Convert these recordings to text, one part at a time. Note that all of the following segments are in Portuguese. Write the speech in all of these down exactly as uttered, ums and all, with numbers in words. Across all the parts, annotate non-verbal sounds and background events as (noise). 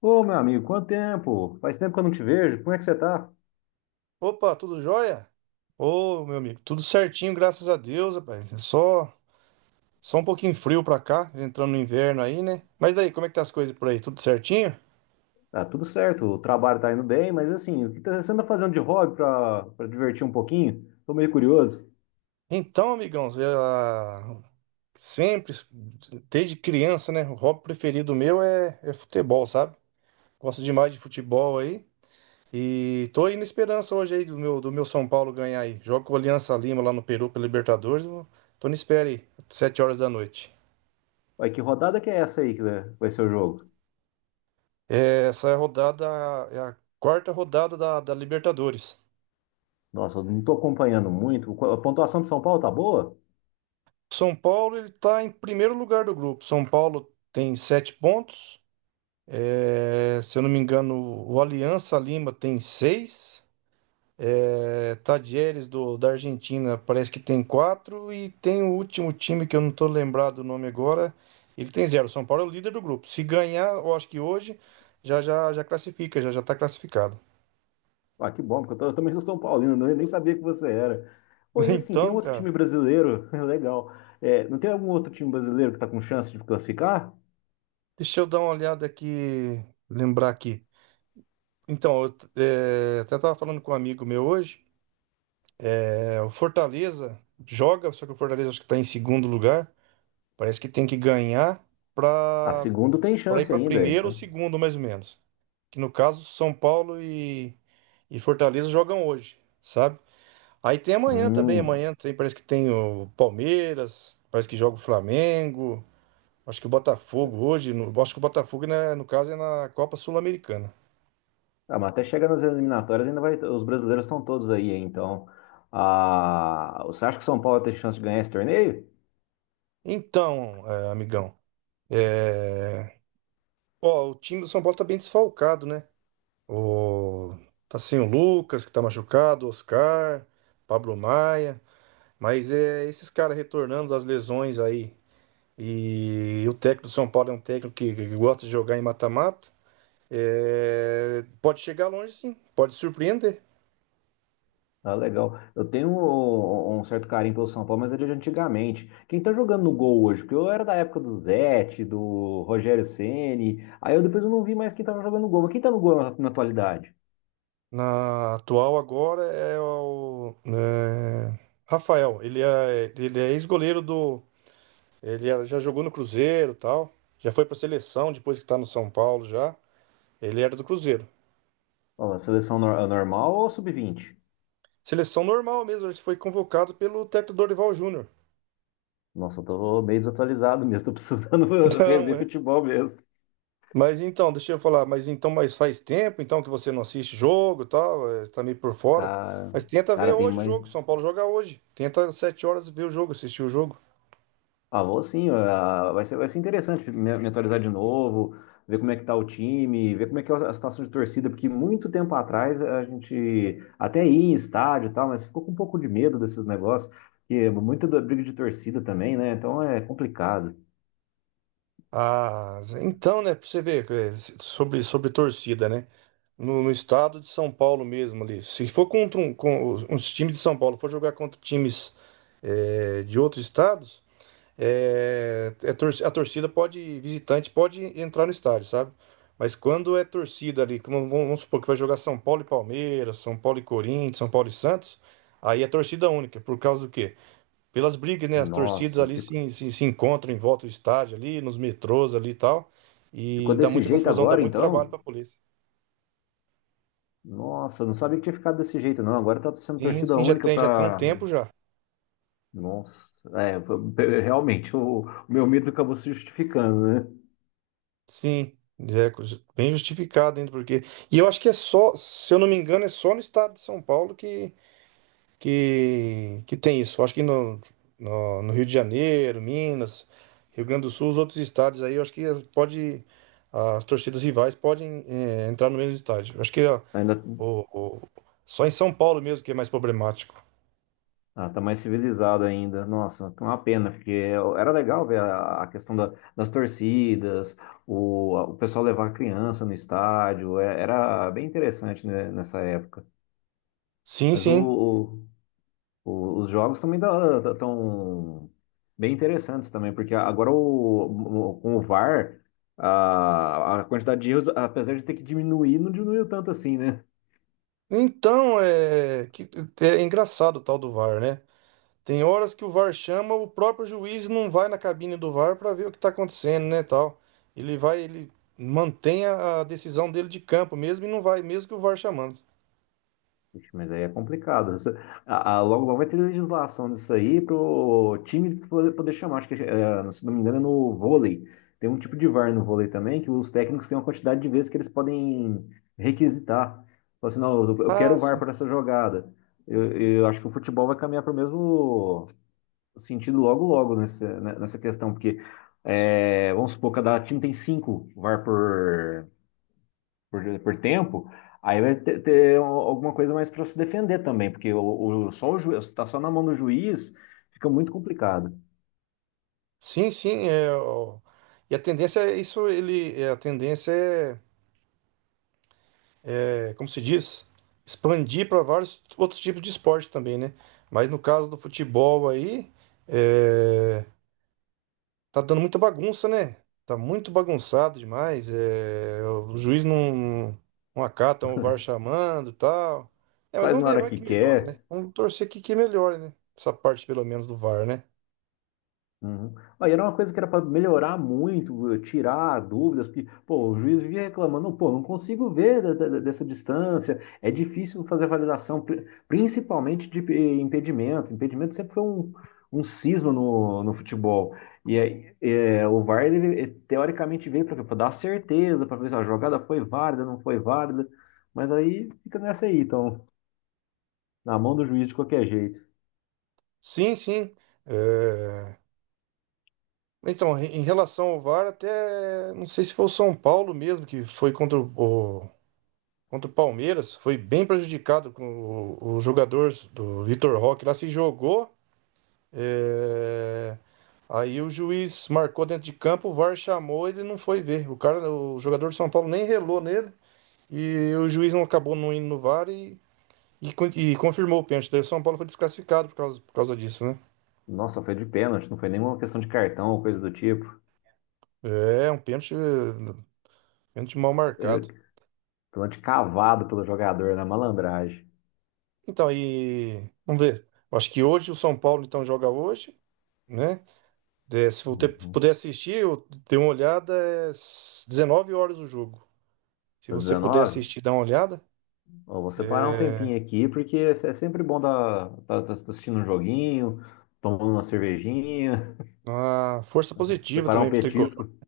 Ô, meu amigo, quanto tempo? Faz tempo que eu não te vejo. Como é que você tá? Opa, tudo jóia? Ô, meu amigo, tudo certinho, graças a Deus, rapaz. É Só, só um pouquinho frio pra cá, entrando no inverno aí, né? Mas daí, como é que tá as coisas por aí? Tudo certinho? Tá tudo certo, o trabalho tá indo bem, mas assim, o que tá- você anda fazendo de hobby pra, pra divertir um pouquinho? Tô meio curioso. Então, amigão, eu, ah, sempre, desde criança, né? O hobby preferido meu é, é futebol, sabe? Gosto demais de futebol aí. E tô aí na esperança hoje aí do meu, do meu São Paulo ganhar aí. Jogo com o Aliança Lima lá no Peru pela Libertadores. Eu Tô na espera aí, sete horas da noite. Vai, que rodada que é essa aí que vai vai ser o jogo? É, essa rodada é a quarta rodada da, da Libertadores. Nossa, eu não tô acompanhando muito. Qu- A pontuação de São Paulo tá boa? São Paulo ele está em primeiro lugar do grupo. São Paulo tem sete pontos. É, se eu não me engano, o Aliança Lima tem seis. É, Tadieres do, da Argentina parece que tem quatro. E tem o último time que eu não estou lembrado o nome agora. Ele tem zero. São Paulo é o líder do grupo. Se ganhar, eu acho que hoje já já, já classifica, já já está classificado. Ah, que bom, porque eu, tô- eu também sou São Paulino, né? Eu nem sabia que você era. Pô, (laughs) e assim, tem Então, outro cara. time brasileiro, (laughs) legal. É, não tem algum outro time brasileiro que tá com chance de classificar? Deixa eu dar uma olhada aqui, lembrar aqui. Então, eu é, até estava falando com um amigo meu hoje. É, o Fortaleza joga, só que o Fortaleza acho que está em segundo lugar. Parece que tem que ganhar A para segunda tem para ir chance para ainda, primeiro ou então. segundo, mais ou menos. Que no caso, São Paulo e, e Fortaleza jogam hoje, sabe? Aí tem amanhã também. Hum. Amanhã tem, parece que tem o Palmeiras, parece que joga o Flamengo. Acho que o Botafogo hoje. No- acho que o Botafogo, né, no caso, é na Copa Sul-Americana. Ah, mas até chegar nas eliminatórias, ainda vai. Os brasileiros estão todos aí, hein? Então. Ah, você acha que o São Paulo tem chance de ganhar esse torneio? Então, eh, amigão, eh, ó, o time do São Paulo tá bem desfalcado, né? O... Tá sem o Lucas, que tá machucado, Oscar, Pablo Maia, mas é esses caras retornando das lesões aí. E o técnico do São Paulo é um técnico que, que gosta de jogar em mata-mata. eh, Pode chegar longe, sim, pode surpreender. Ah, legal. Eu tenho um, um certo carinho pelo São Paulo, mas é de antigamente. Quem tá jogando no gol hoje? Porque eu era da época do Zete, do Rogério Ceni. Aí eu depois eu não vi mais quem tava jogando no gol. Mas quem tá no gol na, na atualidade? Na atual agora é o eh, Rafael, ele é, ele é ex-goleiro do. Ele era- já jogou no Cruzeiro, tal. Já foi pra seleção depois que tá no São Paulo já. Ele era do Cruzeiro. Ó, a seleção nor- normal ou sub vinte? Seleção normal mesmo, ele foi convocado pelo técnico Dorival Júnior. (laughs) Nossa, eu tô meio desatualizado (laughs) mesmo. Tô precisando (laughs) Então, rever é. futebol mesmo. Mas então, deixa eu falar, mas então, mas faz tempo então que você não assiste jogo, e tal, é, tá meio por fora. Cara, Mas tenta ver cara tem hoje o mais. jogo, São Paulo joga hoje. Tenta às sete horas ver o jogo, assistir o jogo. Ah, vou sim, ah, vai ser, vai ser interessante me, me atualizar de novo, ver como é que tá o time, ver como é que é a situação de torcida, porque muito tempo atrás a gente até ia em estádio e tal, mas ficou com um pouco de medo desses negócios, porque muita da briga de torcida também, né? Então é complicado. Ah, então, né, pra você ver, é, se- sobre, sobre torcida, né? No, no estado de São Paulo mesmo ali. Se for contra um, com, os os times de São Paulo, for jogar contra times é, de outros estados, é, é tor- a torcida pode, visitante pode entrar no estádio, sabe? Mas quando é torcida ali, como vamos vamos supor que vai jogar São Paulo e Palmeiras, São Paulo e Corinthians, São Paulo e Santos, aí é torcida única. Por causa do quê? Pelas brigas, né? As torcidas Nossa, ali fico- se, se, se encontram em volta do estádio ali, nos metrôs ali e tal. ficou E dá desse muita jeito confusão, dá agora muito trabalho então? pra polícia. Nossa, eu não sabia que tinha ficado desse jeito não, agora tá sendo Sim, torcida sim, já única tem, já tem um para... tempo já. Nossa, é, realmente, o, o meu medo acabou se justificando, né? Sim, é co- bem justificado ainda, porque. E eu acho que é só, se eu não me engano, é só no estado de São Paulo que, que, que tem isso. Eu acho que no, no, no Rio de Janeiro, Minas, Rio Grande do Sul, os outros estados aí, eu acho que pode. As torcidas rivais podem, eh, entrar no mesmo estádio. Eu acho que ó, Ainda O- o- só em São Paulo mesmo que é mais problemático. Ah, tá mais civilizado ainda. Nossa, que uma pena, porque era legal ver a, a questão da- das torcidas, o, o pessoal levar a criança no estádio, é- era bem interessante, né, nessa época. Sim, Mas o, sim. o- o- os jogos também estão bem interessantes também, porque agora o, o- com o V A R, a, R, a a quantidade de erros, apesar de ter que diminuir, não diminuiu tanto assim, né? Então, é, que, é engraçado o tal do VAR, né? Tem horas que o VAR chama, o próprio juiz não vai na cabine do VAR para ver o que tá acontecendo, né, tal. Ele vai, ele mantém a, a decisão dele de campo mesmo e não vai, mesmo que o VAR chamando. Ixi, mas aí é complicado. Isso- a- a- logo, logo vai ter legislação disso aí para o time poder, poder chamar. Acho que, eh, se não me engano, é no vôlei. Tem um tipo de V A R no vôlei também, que os técnicos têm uma quantidade de vezes que eles podem requisitar. Falar assim, não, eu eu quero Ah, o V A R sim. para essa jogada. Eu, eu acho que o futebol vai caminhar para o mesmo sentido logo, logo nessa, né, nessa questão, porque, eh, vamos supor, cada time tem cinco V A R por, por, por tempo, aí vai ter, ter alguma coisa mais para se defender também, porque o, o, só o juiz, tá só na mão do juiz, fica muito complicado. Sim, sim, é, ó, e a tendência é isso, ele, é, a tendência é é, como se diz, expandir para vários outros tipos de esporte também, né? Mas no caso do futebol aí, é, tá dando muita bagunça, né? Tá muito bagunçado demais. É, o juiz não, não acata o VAR chamando e tal. É, mas Faz vamos na ver, hora vai que que melhora, né? quer. Vamos torcer que, que melhore, né? Essa parte, pelo menos, do VAR, né? Uhum. Aí era uma coisa que era para melhorar muito, eh, tirar dúvidas, porque, pô, o juiz vivia reclamando, pô, não consigo ver da- da- dessa distância, é difícil fazer a validação, pri- principalmente de eh, impedimento. Impedimento sempre foi um, um cisma no, no futebol. E aí, eh, o V A R, ele, eh, teoricamente, veio para dar certeza, para ver se a jogada foi válida, não foi válida, mas aí fica nessa aí, então, na mão do juiz de qualquer jeito. Sim, sim. é, Então, em relação ao VAR, até não sei se foi o São Paulo mesmo que foi contra o, contra o Palmeiras, foi bem prejudicado com o, o jogador do Vitor Roque lá se jogou. é, Aí o juiz marcou dentro de campo, o VAR chamou, ele não foi ver. O cara, o jogador de São Paulo nem relou nele e o juiz não acabou não indo no VAR e, e, e confirmou o pênalti. Daí o São Paulo foi desclassificado por causa, por causa disso, né? Nossa, foi de pênalti, não foi nenhuma questão de cartão ou coisa do tipo. É, um pênalti, eh, pênalti mal marcado. Pênalti cavado pelo jogador na malandragem. Então, aí vamos ver. Acho que hoje o São Paulo então joga hoje, né? É, se você Uhum. puder assistir, eu dei uma olhada, é s- dezenove horas o jogo. Se Tá você puder dezenove? assistir, dá uma olhada. Ó, vou separar um É tempinho aqui, porque é sempre bom tá, tá, tá assistindo um joguinho, tomando uma cervejinha, uma força (laughs) positiva separar um também pro Tricolor. petisco. (laughs)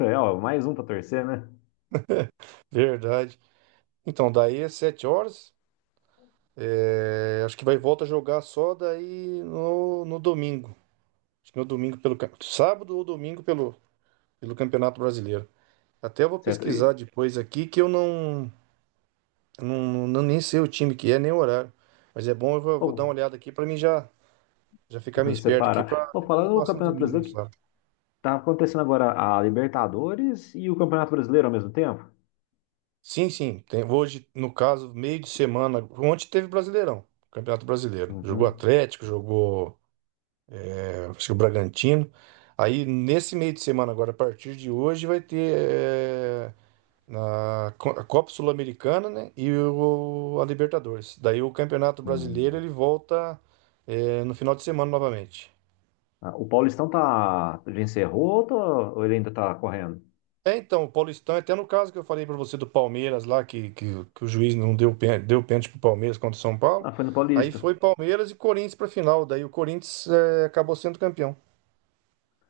É, ó, mais um pra torcer, né? Verdade. Então, daí é sete horas. É, acho que vai volta a jogar só daí no, no domingo. Acho que no domingo pelo cam- sábado ou domingo pelo, pelo Campeonato Brasileiro. Até eu vou Certo? pesquisar E, depois aqui que eu não, não, não nem sei o time que é, nem o horário. Mas é bom, eu vou, ó, vou dar uma olhada aqui para mim já já ficar meio (laughs) esperto aqui separar. pra Ó, ver o que eu falando do faço no Campeonato domingo, no Brasileiro, que sábado. tá acontecendo agora a Libertadores e o Campeonato Brasileiro ao mesmo tempo? Sim, sim. Tem, hoje, no caso, meio de semana. Ontem teve Brasileirão, Campeonato Brasileiro. Jogou Uhum. Atlético, jogou, é, acho que o Bragantino. Aí, nesse meio de semana, agora, a partir de hoje, vai ter é, na Co- a Copa Sul-Americana, né? E o, a Libertadores. Daí, o Campeonato Hum. Brasileiro ele volta é, no final de semana novamente. Ah, o Paulistão tá, já encerrou ou, tá- ou ele ainda tá correndo? É, então, o Paulistão, até no caso que eu falei pra você do Palmeiras lá, que, que, que o juiz não deu, pên- deu pênalti pro Palmeiras contra o São Paulo, Ah, foi no aí Paulista. foi Palmeiras e Corinthians pra final, daí o Corinthians é, acabou sendo campeão.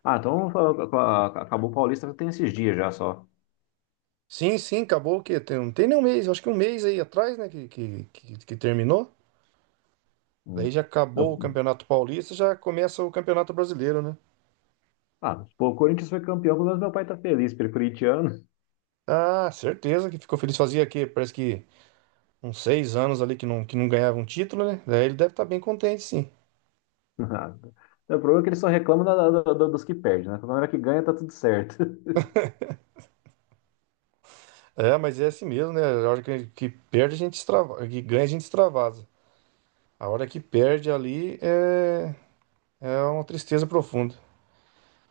Ah, então a- a- acabou o Paulista tem esses dias já só. Sim, sim, acabou o quê? Tem, não tem nem um mês, acho que um mês aí atrás, né, que, que, que, que terminou. Daí Hum. já acabou o Eu- Campeonato Paulista, já começa o Campeonato Brasileiro, né? ah, pô, o Corinthians foi campeão, pelo menos meu pai tá feliz, porque ele é corintiano. Ah, certeza que ficou feliz. Fazia que parece que uns seis anos ali que não, que não ganhava um título, né? Daí ele deve estar bem contente, sim. (laughs) O problema é que ele só reclama da- da- da- dos que perdem, né? Na hora que ganha tá tudo certo. (laughs) É, mas é assim mesmo, né? A hora que, que perde, a gente extravasa. Que ganha, a gente extravasa. A hora que perde ali é, é uma tristeza profunda.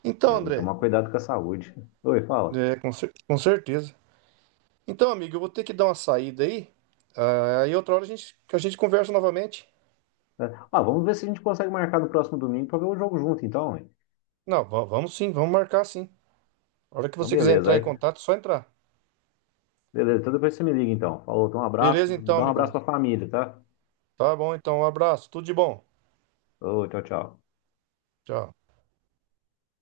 Então, Né, tem que André, tomar cuidado com a saúde. Oi, fala. é, com, cer- com certeza. Então, amigo, eu vou ter que dar uma saída aí. Ah, aí outra hora a gente, que a gente conversa novamente. É, ah, vamos ver se a gente consegue marcar no próximo domingo pra ver o jogo junto, então, hein? Não, va- vamos sim, vamos marcar sim. A hora que Então, você quiser beleza. entrar em aí- contato, é só entrar. Beleza, então depois você me liga, então. Falou, então um abraço, Beleza, então, dá um abraço amigão. pra família, tá? Tá bom, então, um abraço, tudo de bom. Ô, tchau, tchau. Tchau.